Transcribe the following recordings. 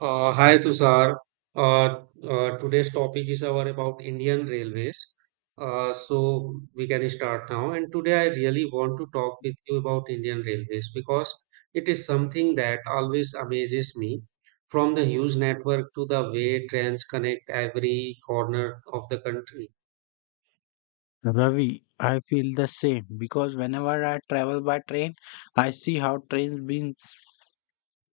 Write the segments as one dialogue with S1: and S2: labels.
S1: Hi Tushar. Uh, Today's topic is our about Indian railways. So we can start now. And today I really want to talk with you about Indian railways because it is something that always amazes me. From the huge network to the way trains connect every corner of the country.
S2: Ravi, I feel the same because whenever I travel by train, I see how trains bring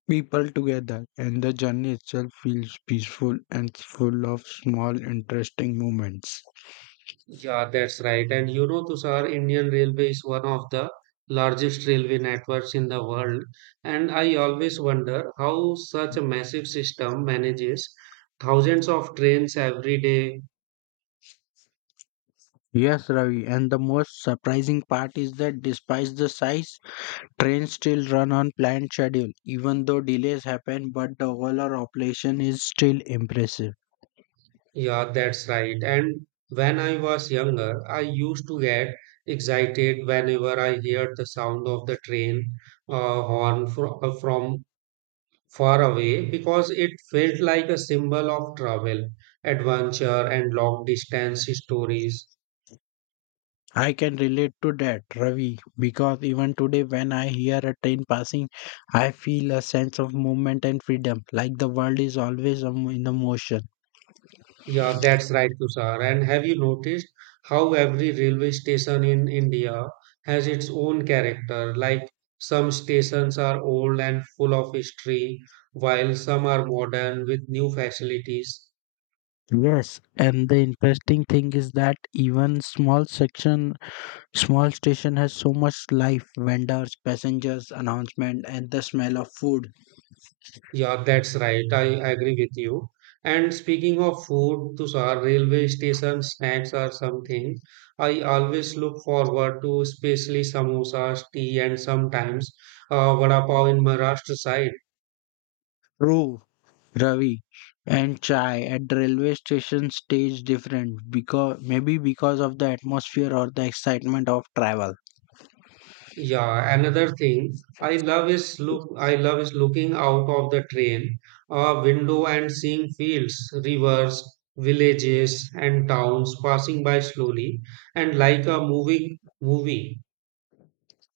S2: people together, and the journey itself feels peaceful and full of small, interesting moments.
S1: Yeah, that's right. And you know, Tushar, Indian Railway is one of the largest railway networks in the world. And I always wonder how such a massive system manages thousands of trains every day.
S2: Yes, Ravi, and the most surprising part is that despite the size, trains still run on planned schedule. Even though delays happen, but the overall operation is still impressive.
S1: Yeah, that's right. And when I was younger, I used to get excited whenever I heard the sound of the train from far away because it felt like a symbol of travel, adventure, and long distance stories.
S2: I can relate to that, Ravi, because even today, when I hear a train passing, I feel a sense of movement and freedom, like the world is always in a motion.
S1: Yeah, that's right, Tushar. And have you noticed how every railway station in India has its own character? Like some stations are old and full of history, while some are modern with new facilities.
S2: Yes, and the interesting thing is that small station has so much life, vendors, passengers, announcement, and the smell of food.
S1: Yeah, that's right. I agree with you. And speaking of food, Tushar, railway station snacks are something I always look forward to, especially samosas, tea, and sometimes vada pav in Maharashtra side.
S2: True, Ravi, and chai at the railway station stays different because maybe because of the atmosphere or the excitement of travel.
S1: Yeah, another thing I love is looking out of the train window and seeing fields, rivers, villages, and towns passing by slowly and like a moving movie.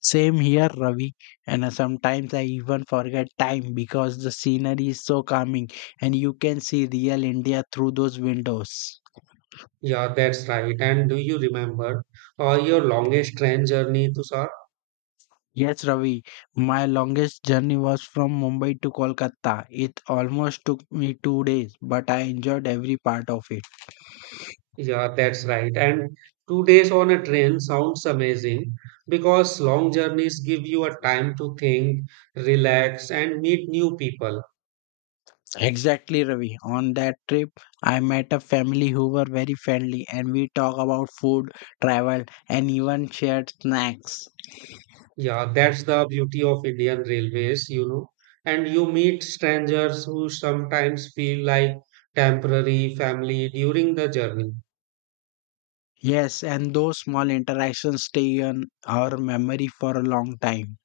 S2: Same here, Ravi, and sometimes I even forget time because the scenery is so calming and you can see real India through those windows.
S1: Yeah, that's right. And do you remember your longest train journey, Tushar?
S2: Yes, Ravi, my longest journey was from Mumbai to Kolkata. It almost took me 2 days, but I enjoyed every part of it.
S1: Yeah, that's right. And 2 days on a train sounds amazing because long journeys give you a time to think, relax, and meet new people.
S2: Exactly, Ravi. On that trip, I met a family who were very friendly and we talked about food, travel, and even shared snacks.
S1: Yeah, that's the beauty of Indian Railways, you know. And you meet strangers who sometimes feel like temporary family during the journey.
S2: Yes, and those small interactions stay on our memory for a long time.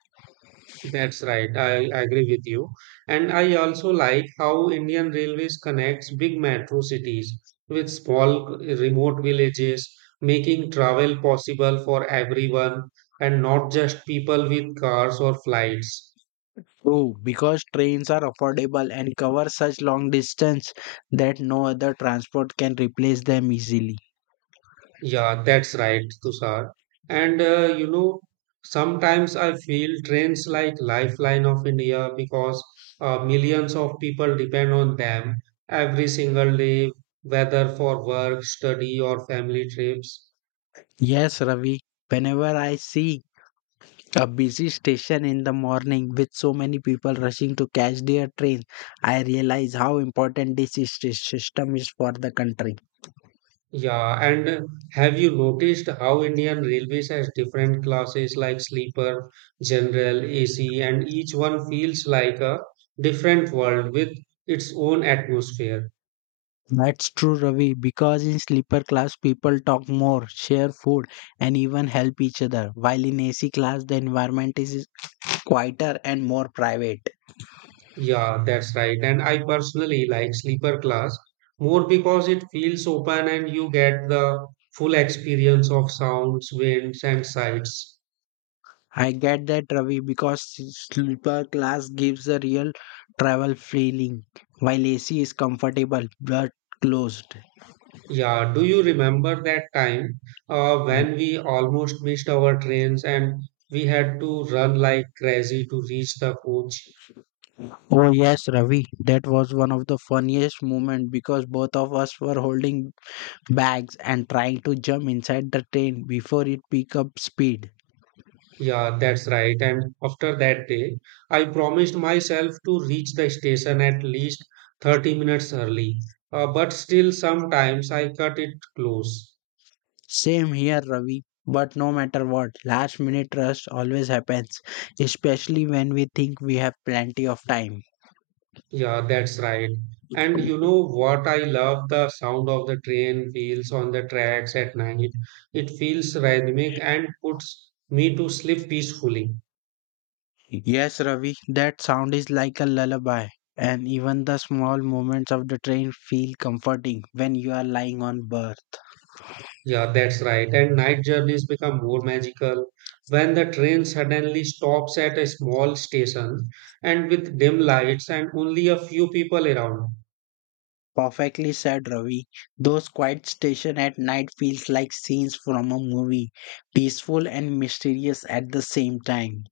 S1: That's right. I agree with you. And I also like how Indian Railways connects big metro cities with small remote villages, making travel possible for everyone and not just people with cars or flights.
S2: True, because trains are affordable and cover such long distance that no other transport can replace them easily.
S1: Yeah, that's right, Tushar. And sometimes I feel trains like lifeline of India because millions of people depend on them every single day, whether for work, study, or family trips.
S2: Yes, Ravi, whenever I see a busy station in the morning with so many people rushing to catch their train, I realize how important this system is for the country.
S1: Yeah, and Have you noticed how Indian Railways has different classes like sleeper, general, AC, and each one feels like a different world with its own atmosphere?
S2: That's true, Ravi, because in sleeper class, people talk more, share food, and even help each other, while in AC class, the environment is quieter and more private.
S1: Yeah, that's right. And I personally like sleeper class more because it feels open and you get the full experience of sounds, winds, and sights.
S2: I get that, Ravi, because sleeper class gives a real travel feeling, while AC is comfortable but closed.
S1: Yeah, do you remember that time
S2: Mm.
S1: when we almost missed our trains and we had to run like crazy to reach the coach?
S2: Oh yes, Ravi. That was one of the funniest moments because both of us were holding bags and trying to jump inside the train before it picked up speed.
S1: Yeah, that's right. And after that day, I promised myself to reach the station at least 30 minutes early. But still, sometimes I cut it close.
S2: Same here, Ravi. But no matter what, last minute rush always happens, especially when we think we have plenty of time.
S1: Yeah, that's right. And you know what? I love the sound of the train wheels on the tracks at night. It feels rhythmic and puts me to sleep peacefully.
S2: Yes, Ravi, that sound is like a lullaby. And even the small moments of the train feel comforting when you are lying on berth.
S1: Yeah, that's right. And night journeys become more magical when the train suddenly stops at a small station and with dim lights and only a few people around.
S2: Perfectly said, Ravi. Those quiet station at night feels like scenes from a movie, peaceful and mysterious at the same time.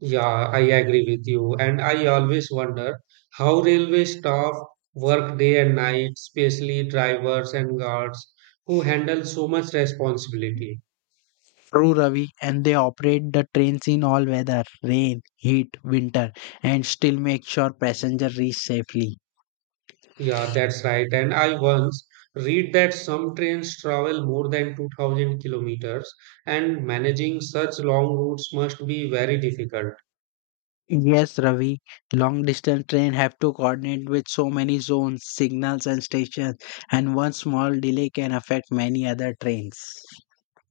S1: Yeah, I agree with you. And I always wonder how railway staff work day and night, especially drivers and guards who handle so much responsibility.
S2: True, Ravi, and they operate the trains in all weather rain, heat, winter, and still make sure passengers reach safely.
S1: Yeah, that's right. And I once read that some trains travel more than 2000 kilometers, and managing such long routes must be very difficult.
S2: Yes, Ravi, long distance train have to coordinate with so many zones, signals, and stations, and one small delay can affect many other trains.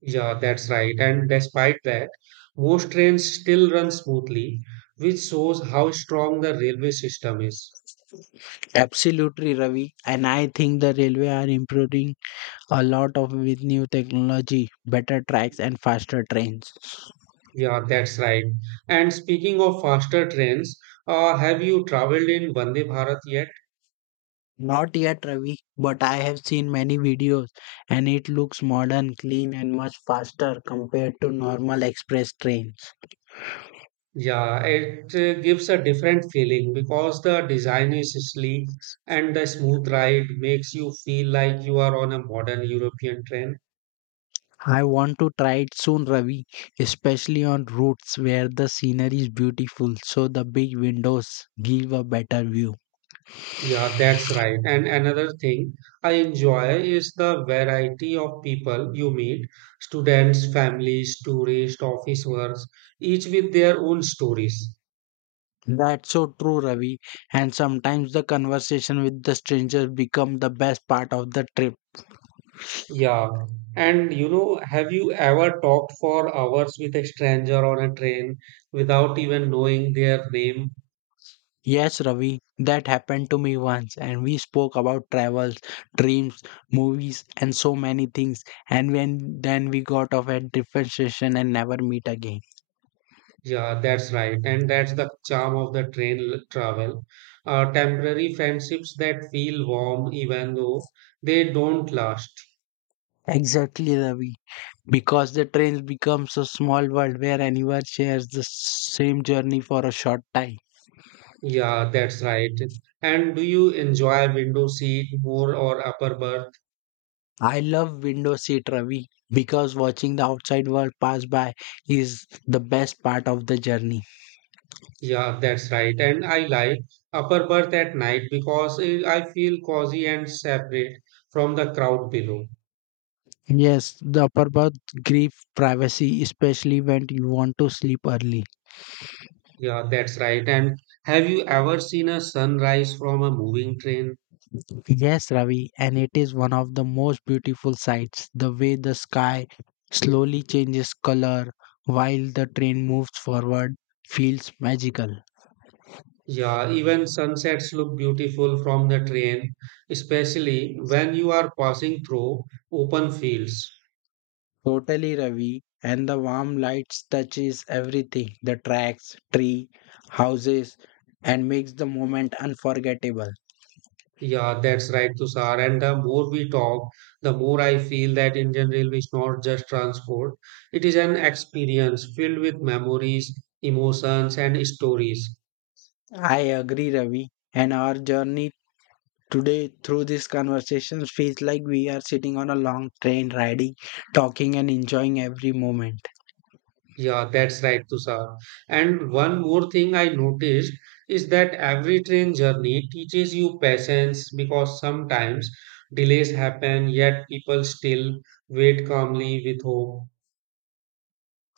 S1: Yeah, that's right. And despite that, most trains still run smoothly, which shows how strong the railway system is.
S2: Absolutely, Ravi, and I think the railway are improving a lot of with new technology, better tracks, and faster trains.
S1: Yeah, that's right. And speaking of faster trains, have you traveled in Vande Bharat yet?
S2: Not yet, Ravi, but I have seen many videos and it looks modern, clean, and much faster compared to normal express trains.
S1: Yeah, it gives a different feeling because the design is sleek and the smooth ride makes you feel like you are on a modern European train.
S2: I want to try it soon, Ravi, especially on routes where the scenery is beautiful so the big windows give a better view.
S1: Yeah, that's right. And another thing I enjoy is the variety of people you meet, students, families, tourists, office workers, each with their own stories.
S2: That's so true, Ravi, and sometimes the conversation with the strangers become the best part of the trip.
S1: Yeah. And you know, have you ever talked for hours with a stranger on a train without even knowing their name?
S2: Yes, Ravi, that happened to me once, and we spoke about travels, dreams, movies, and so many things. And when then we got off at different station and never meet again.
S1: Yeah, that's right. And that's the charm of the travel. Temporary friendships that feel warm even though they don't last.
S2: Exactly, Ravi, because the trains becomes a small world where anyone shares the same journey for a short time.
S1: Yeah, that's right. And do you enjoy window seat more or upper berth?
S2: I love window seat, Ravi, because watching the outside world pass by is the best part of the journey.
S1: Yeah, that's right. And I like upper berth at night because I feel cozy and separate from the crowd below.
S2: Yes, the upper berth grief privacy, especially when you want to sleep early.
S1: Yeah, that's right. And have you ever seen a sunrise from a moving train?
S2: Yes, Ravi, and it is one of the most beautiful sights. The way the sky slowly changes color while the train moves forward feels magical.
S1: Yeah, even sunsets look beautiful from the train, especially when you are passing through open fields.
S2: Totally, Ravi, and the warm lights touches everything, the tracks, tree, houses, and makes the moment unforgettable.
S1: Yeah, that's right, Tushar. And the more we talk, the more I feel that Indian Railway is not just transport. It is an experience filled with memories, emotions, and stories.
S2: I agree, Ravi, and our journey Today, through this conversation, feels like we are sitting on a long train riding, talking, and enjoying every moment.
S1: Yeah, that's right, Tushar. And one more thing I noticed is that every train journey teaches you patience because sometimes delays happen, yet people still wait calmly with hope.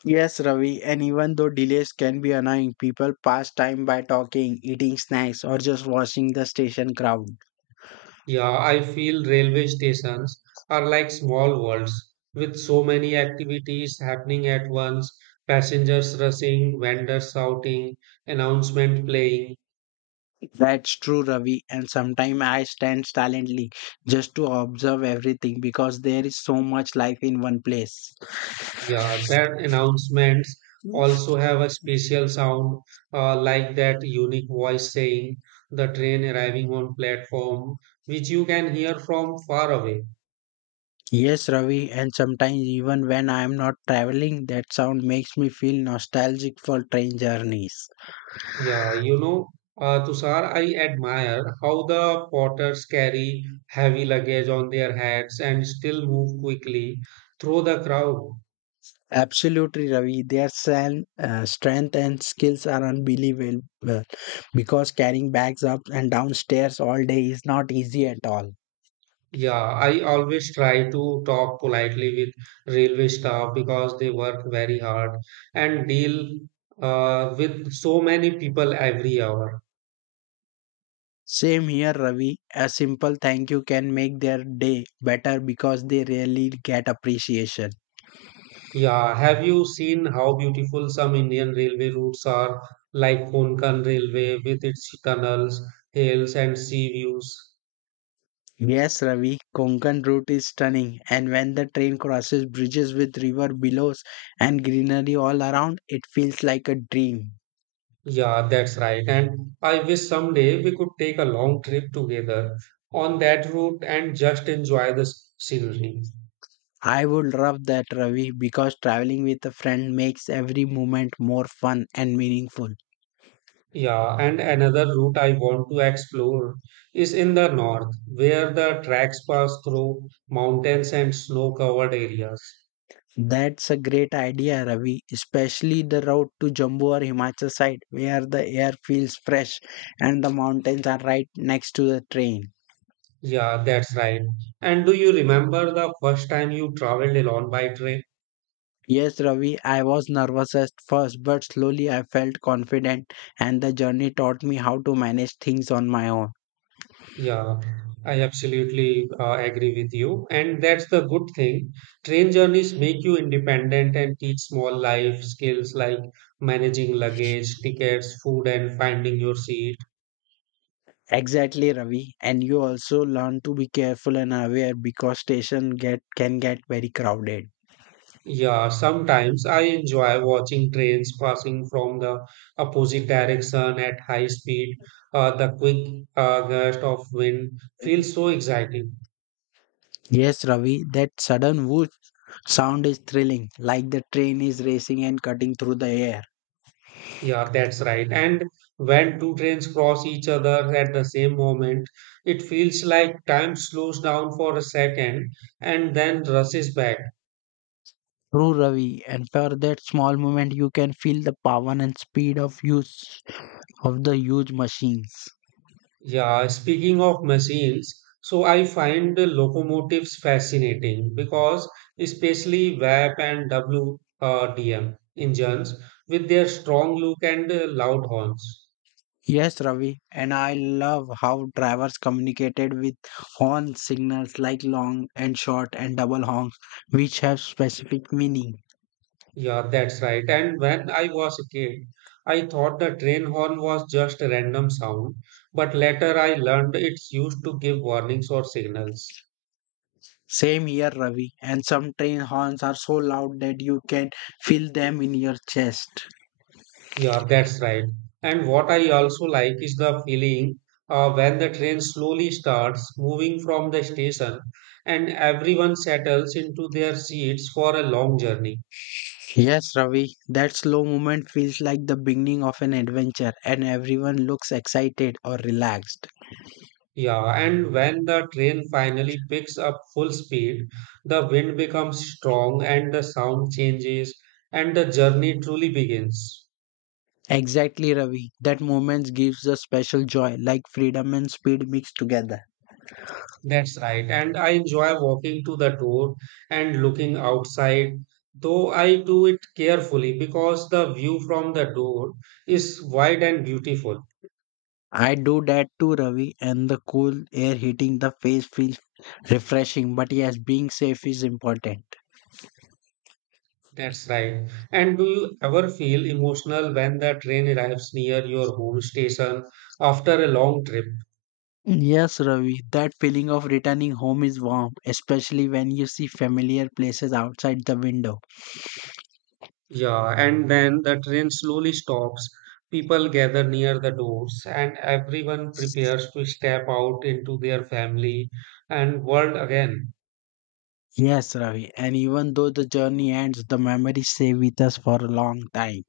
S2: Yes, Ravi, and even though delays can be annoying, people pass time by talking, eating snacks, or just watching the station crowd.
S1: Yeah, I feel railway stations are like small worlds with so many activities happening at once, passengers rushing, vendors shouting, announcement playing.
S2: That's true, Ravi, and sometimes I stand silently just to observe everything because there is so much life in one place.
S1: Yeah, that announcements also have a special sound, like that unique voice saying the train arriving on platform, which you can hear from far away.
S2: Yes, Ravi, and sometimes even when I am not traveling, that sound makes me feel nostalgic for train journeys.
S1: Yeah. Tushar, I admire how the porters carry heavy luggage on their heads and still move quickly through the crowd.
S2: Absolutely, Ravi. Their strength and skills are unbelievable well, because carrying bags up and downstairs all day is not easy at all.
S1: Yeah, I always try to talk politely with railway staff because they work very hard and deal with so many people every hour.
S2: Same here, Ravi. A simple thank you can make their day better because they really get appreciation.
S1: Yeah, have you seen how beautiful some Indian railway routes are, like Konkan Railway with its tunnels, hills, and sea views?
S2: Yes, Ravi, Konkan route is stunning, and when the train crosses bridges with river billows and greenery all around, it feels like a dream.
S1: Yeah, that's right. And I wish someday we could take a long trip together on that route and just enjoy the scenery.
S2: I would love that, Ravi, because traveling with a friend makes every moment more fun and meaningful.
S1: Yeah, and another route I want to explore is in the north, where the tracks pass through mountains and snow-covered areas.
S2: That's a great idea, Ravi, especially the route to Jammu or Himachal side, where the air feels fresh and the mountains are right next to the train.
S1: Yeah, that's right. And do you remember the first time you traveled alone by train?
S2: Yes, Ravi, I was nervous at first, but slowly I felt confident, and the journey taught me how to manage things on my own.
S1: Yeah, I absolutely agree with you. And that's the good thing. Train journeys make you independent and teach small life skills like managing luggage, tickets, food, and finding your seat.
S2: Exactly, Ravi. And you also learn to be careful and aware because station get can get very crowded.
S1: Yeah, sometimes I enjoy watching trains passing from the opposite direction at high speed. The quick gust of wind feels so exciting.
S2: Yes, Ravi, that sudden whoosh sound is thrilling, like the train is racing and cutting through the air.
S1: Yeah, that's right. And when two trains cross each other at the same moment, it feels like time slows down for a second and then rushes back.
S2: True, Ravi, and for that small moment, you can feel the power and speed of the huge machines.
S1: Yeah, speaking of machines, so I find the locomotives fascinating because especially VAP and WDM engines with their strong look and loud horns.
S2: Yes, Ravi, and I love how drivers communicated with horn signals like long and short and double honks, which have specific meaning.
S1: Yeah, that's right. And when I was a kid, I thought the train horn was just a random sound, but later I learned it's used to give warnings or signals.
S2: Same here, Ravi, and some train horns are so loud that you can feel them in your chest.
S1: Yeah, that's right. And what I also like is the feeling when the train slowly starts moving from the station and everyone settles into their seats for a long journey.
S2: Yes, Ravi, that slow movement feels like the beginning of an adventure, and everyone looks excited or relaxed.
S1: Yeah, and when the train finally picks up full speed, the wind becomes strong and the sound changes and the journey truly begins.
S2: Exactly, Ravi, that moment gives a special joy, like freedom and speed mixed together.
S1: That's right. And I enjoy walking to the door and looking outside, though I do it carefully because the view from the door is wide and beautiful.
S2: I do that too, Ravi, and the cool air hitting the face feels refreshing. But yes, being safe is important.
S1: That's right. And do you ever feel emotional when the train arrives near your home station after a long trip?
S2: Yes, Ravi, that feeling of returning home is warm, especially when you see familiar places outside the window.
S1: Yeah, and then the train slowly stops. People gather near the doors, and everyone prepares to step out into their family and world again.
S2: Yes, Ravi, and even though the journey ends, the memories stay with us for a long time.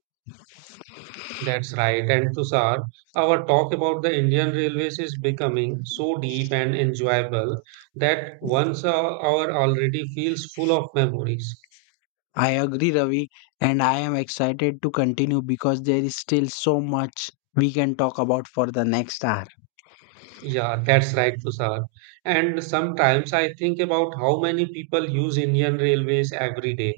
S1: That's right. And Tushar, our talk about the Indian Railways is becoming so deep and enjoyable that once our hour already feels full of memories.
S2: I agree, Ravi, and I am excited to continue because there is still so much we can talk about for the next hour.
S1: Yeah, that's right, Tushar. And sometimes I think about how many people use Indian Railways every day.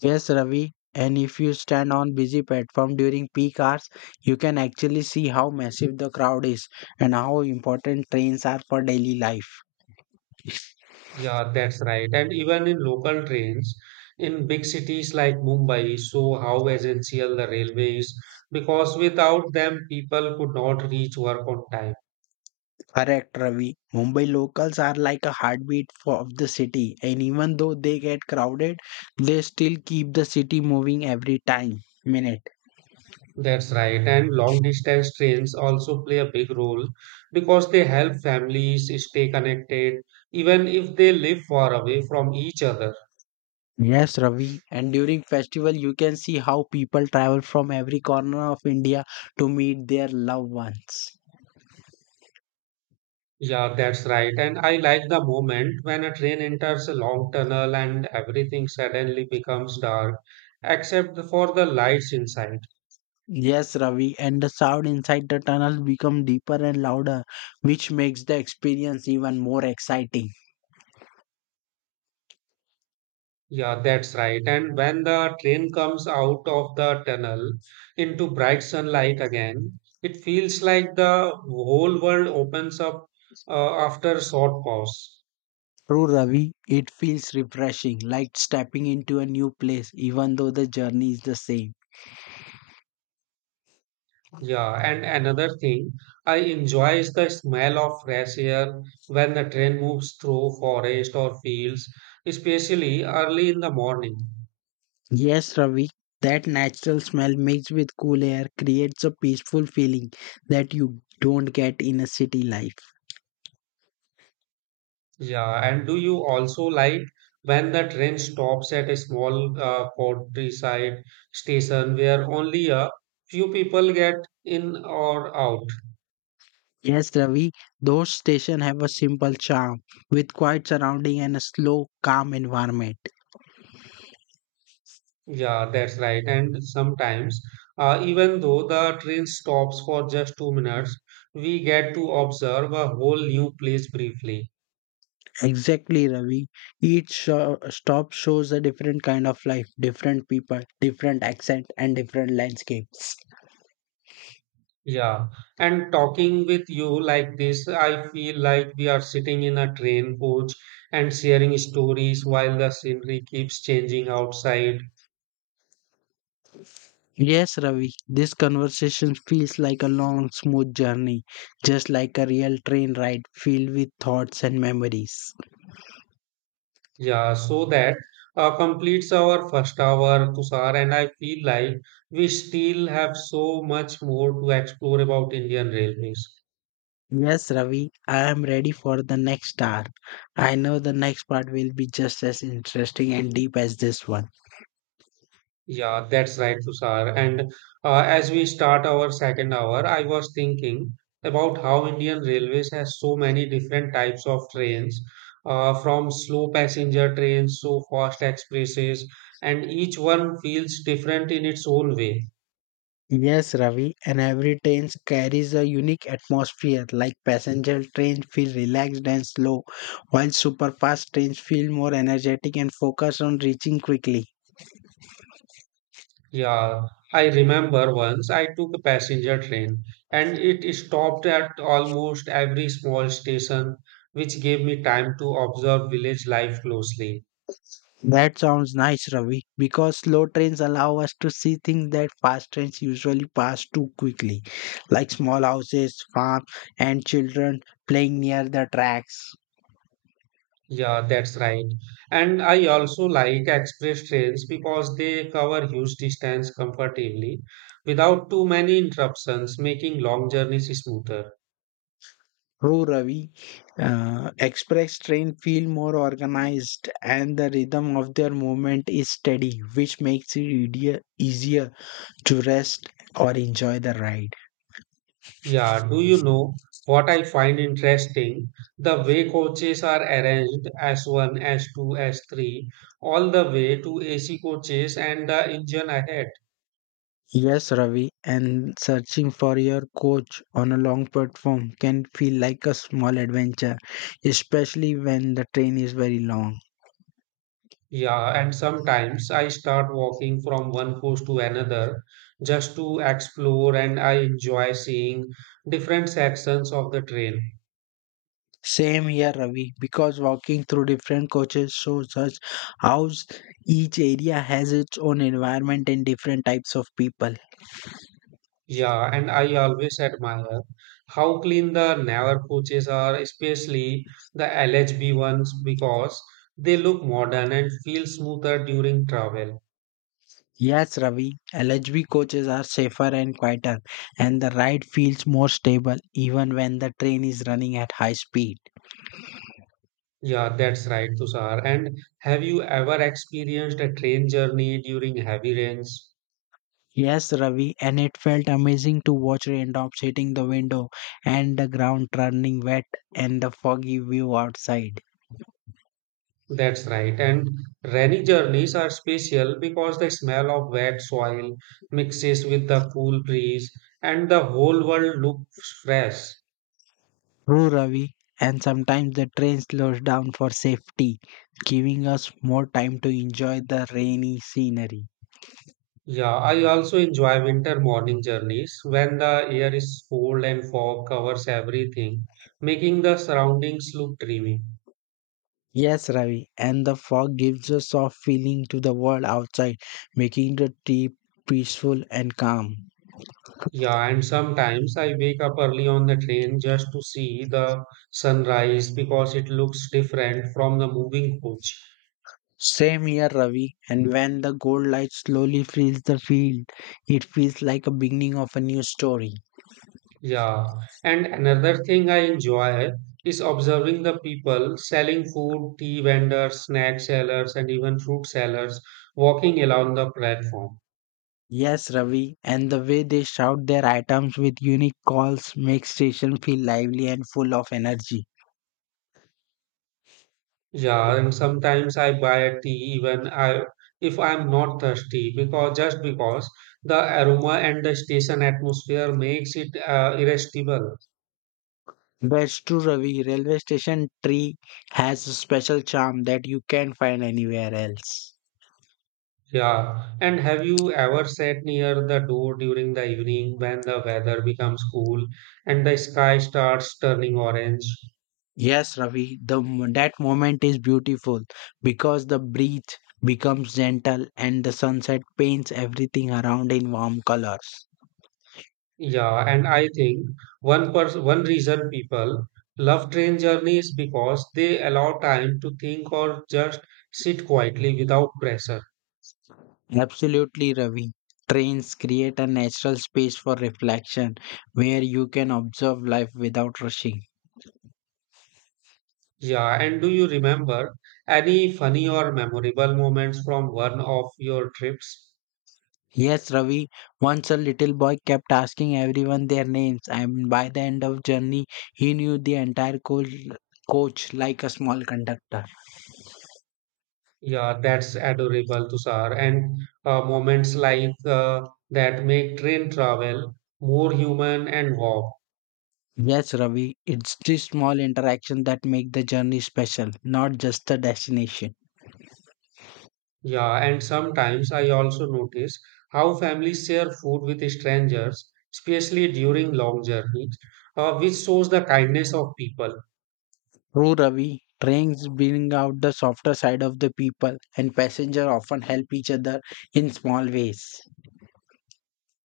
S2: Yes, Ravi. And if you stand on busy platform during peak hours, you can actually see how massive the crowd is and how important trains are for daily life.
S1: Yeah, that's right. And even in local trains, in big cities like Mumbai, so how essential the railways because without them, people could not reach work on time.
S2: Correct, Ravi. Mumbai locals are like a heartbeat of the city, and even though they get crowded, they still keep the city moving every time minute.
S1: That's right. And long distance trains also play a big role because they help families stay connected even if they live far away from each other.
S2: Yes, Ravi. And during festival, you can see how people travel from every corner of India to meet their loved ones.
S1: Yeah, that's right. And I like the moment when a train enters a long tunnel and everything suddenly becomes dark except for the lights inside.
S2: Yes, Ravi, and the sound inside the tunnel become deeper and louder, which makes the experience even more exciting.
S1: Yeah, that's right. And when the train comes out of the tunnel into bright sunlight again, it feels like the whole world opens up after a short pause.
S2: True, Ravi, it feels refreshing, like stepping into a new place, even though the journey is the same.
S1: Yeah, and another thing I enjoy is the smell of fresh air when the train moves through forest or fields, especially early in the morning.
S2: Yes, Ravi, that natural smell mixed with cool air creates a peaceful feeling that you don't get in a city life.
S1: Yeah, and do you also like when the train stops at a small countryside station where only a few people get in or out?
S2: Yes, Ravi, those stations have a simple charm, with quiet surrounding and a slow, calm environment.
S1: Yeah, that's right. And sometimes, even though the train stops for just 2 minutes, we get to observe a whole new place briefly.
S2: Exactly, Ravi. Each stop shows a different kind of life, different people, different accent, and different landscapes.
S1: Yeah, and talking with you like this, I feel like we are sitting in a train coach and sharing stories while the scenery keeps changing outside.
S2: Yes, Ravi, this conversation feels like a long, smooth journey, just like a real train ride filled with thoughts and memories.
S1: Yeah, so that completes our first hour, Tushar, and I feel like we still have so much more to explore about Indian railways.
S2: Yes, Ravi, I am ready for the next hour. I know the next part will be just as interesting and deep as this one.
S1: Yeah, that's right, Tushar. And As we start our second hour, I was thinking about how Indian Railways has so many different types of trains, from slow passenger trains to fast expresses, and each one feels different in its own way.
S2: Yes, Ravi, and every train carries a unique atmosphere. Like passenger trains feel relaxed and slow, while super fast trains feel more energetic and focused on reaching quickly.
S1: Yeah, I remember once I took a passenger train, and it stopped at almost every small station, which gave me time to observe village life closely.
S2: That sounds nice, Ravi, because slow trains allow us to see things that fast trains usually pass too quickly, like small houses, farms, and children playing near the tracks.
S1: Yeah, that's right. And I also like express trains because they cover huge distance comfortably without too many interruptions, making long journeys smoother.
S2: Oh, Ravi, express train feel more organized and the rhythm of their movement is steady, which makes it easier to rest or enjoy the ride.
S1: Yeah, do you know what I find interesting? The way coaches are arranged s one, S two, S2, S3, all the way to AC coaches and the engine ahead.
S2: Yes, Ravi, and searching for your coach on a long platform can feel like a small adventure, especially when the train is very long.
S1: Yeah, and sometimes I start walking from one coast to another just to explore, and I enjoy seeing different sections of the trail.
S2: Same here, Ravi, because walking through different coaches shows us how each area has its own environment and different types of people.
S1: Yeah, and I always admire how clean the Navar coaches are, especially the LHB ones, because they look modern and feel smoother during travel.
S2: Yes, Ravi, LHB coaches are safer and quieter, and the ride feels more stable even when the train is running at high speed.
S1: Yeah, that's right, Tushar. And have you ever experienced a train journey during heavy rains?
S2: Yes, Ravi, and it felt amazing to watch raindrops hitting the window and the ground turning wet and the foggy view outside.
S1: That's right. And rainy journeys are special because the smell of wet soil mixes with the cool breeze and the whole world looks fresh.
S2: True, Ravi, and sometimes the train slows down for safety, giving us more time to enjoy the rainy scenery.
S1: Yeah, I also enjoy winter morning journeys when the air is cold and fog covers everything, making the surroundings look dreamy.
S2: Yes, Ravi, and the fog gives a soft feeling to the world outside, making the trip peaceful and calm.
S1: Yeah, and sometimes I wake up early on the train just to see the sunrise because it looks different from the moving coach.
S2: Same here, Ravi, and when the gold light slowly fills the field, it feels like a beginning of a new story.
S1: Yeah, and another thing I enjoy is observing the people selling food, tea vendors, snack sellers, and even fruit sellers walking along the platform.
S2: Yes, Ravi, and the way they shout their items with unique calls makes station feel lively and full of energy.
S1: Yeah, and sometimes I buy a tea even I if I'm not thirsty because just because the aroma and the station atmosphere makes it irresistible.
S2: That's true, Ravi. Railway station tree has a special charm that you can't find anywhere else.
S1: Yeah, and have you ever sat near the door during the evening when the weather becomes cool and the sky starts turning orange?
S2: Yes, Ravi, that moment is beautiful because the breeze becomes gentle and the sunset paints everything around in warm colors.
S1: Yeah, and I think one reason people love train journeys because they allow time to think or just sit quietly without pressure.
S2: Absolutely, Ravi. Trains create a natural space for reflection where you can observe life without rushing.
S1: Yeah, and do you remember any funny or memorable moments from one of your trips?
S2: Yes, Ravi, once a little boy kept asking everyone their names and by the end of journey he knew the entire coach like a small conductor.
S1: Yeah, that's adorable, Tushar. And Moments like that make train travel more human and warm.
S2: Yes, Ravi, it's the small interaction that make the journey special, not just the destination.
S1: Yeah, and sometimes I also notice how families share food with strangers, especially during long journeys, which shows the kindness of people.
S2: True, Ravi, trains bring out the softer side of the people, and passengers often help each other in small ways.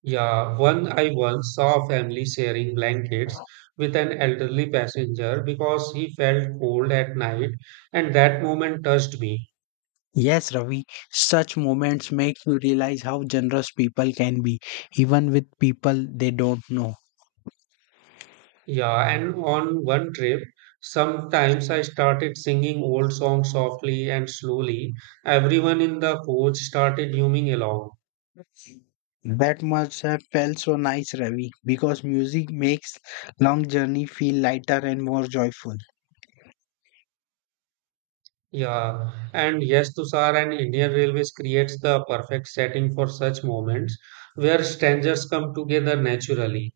S1: Yeah, one I once saw a family sharing blankets with an elderly passenger because he felt cold at night, and that moment touched me.
S2: Yes, Ravi, such moments make you realize how generous people can be, even with people they don't know.
S1: Yeah, and on one trip, sometimes I started singing old songs softly and slowly. Everyone in the coach started humming along.
S2: That must have felt so nice, Ravi, because music makes long journey feel lighter and more joyful.
S1: Yeah, and yes, Tushar and Indian Railways creates the perfect setting for such moments where strangers come together naturally.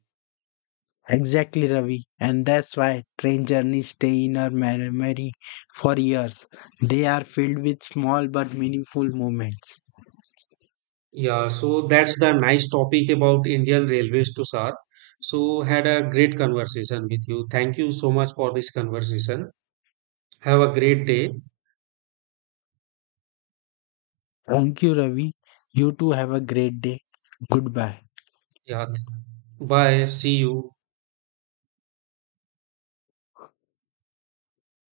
S2: Exactly, Ravi. And that's why train journeys stay in our memory for years. They are filled with small but meaningful moments.
S1: Yeah, so that's the nice topic about Indian Railways, Tushar. So had a great conversation with you. Thank you so much for this conversation. Have a great day.
S2: Thank you, Ravi. You too have a great day. Goodbye.
S1: Yeah, bye. See you.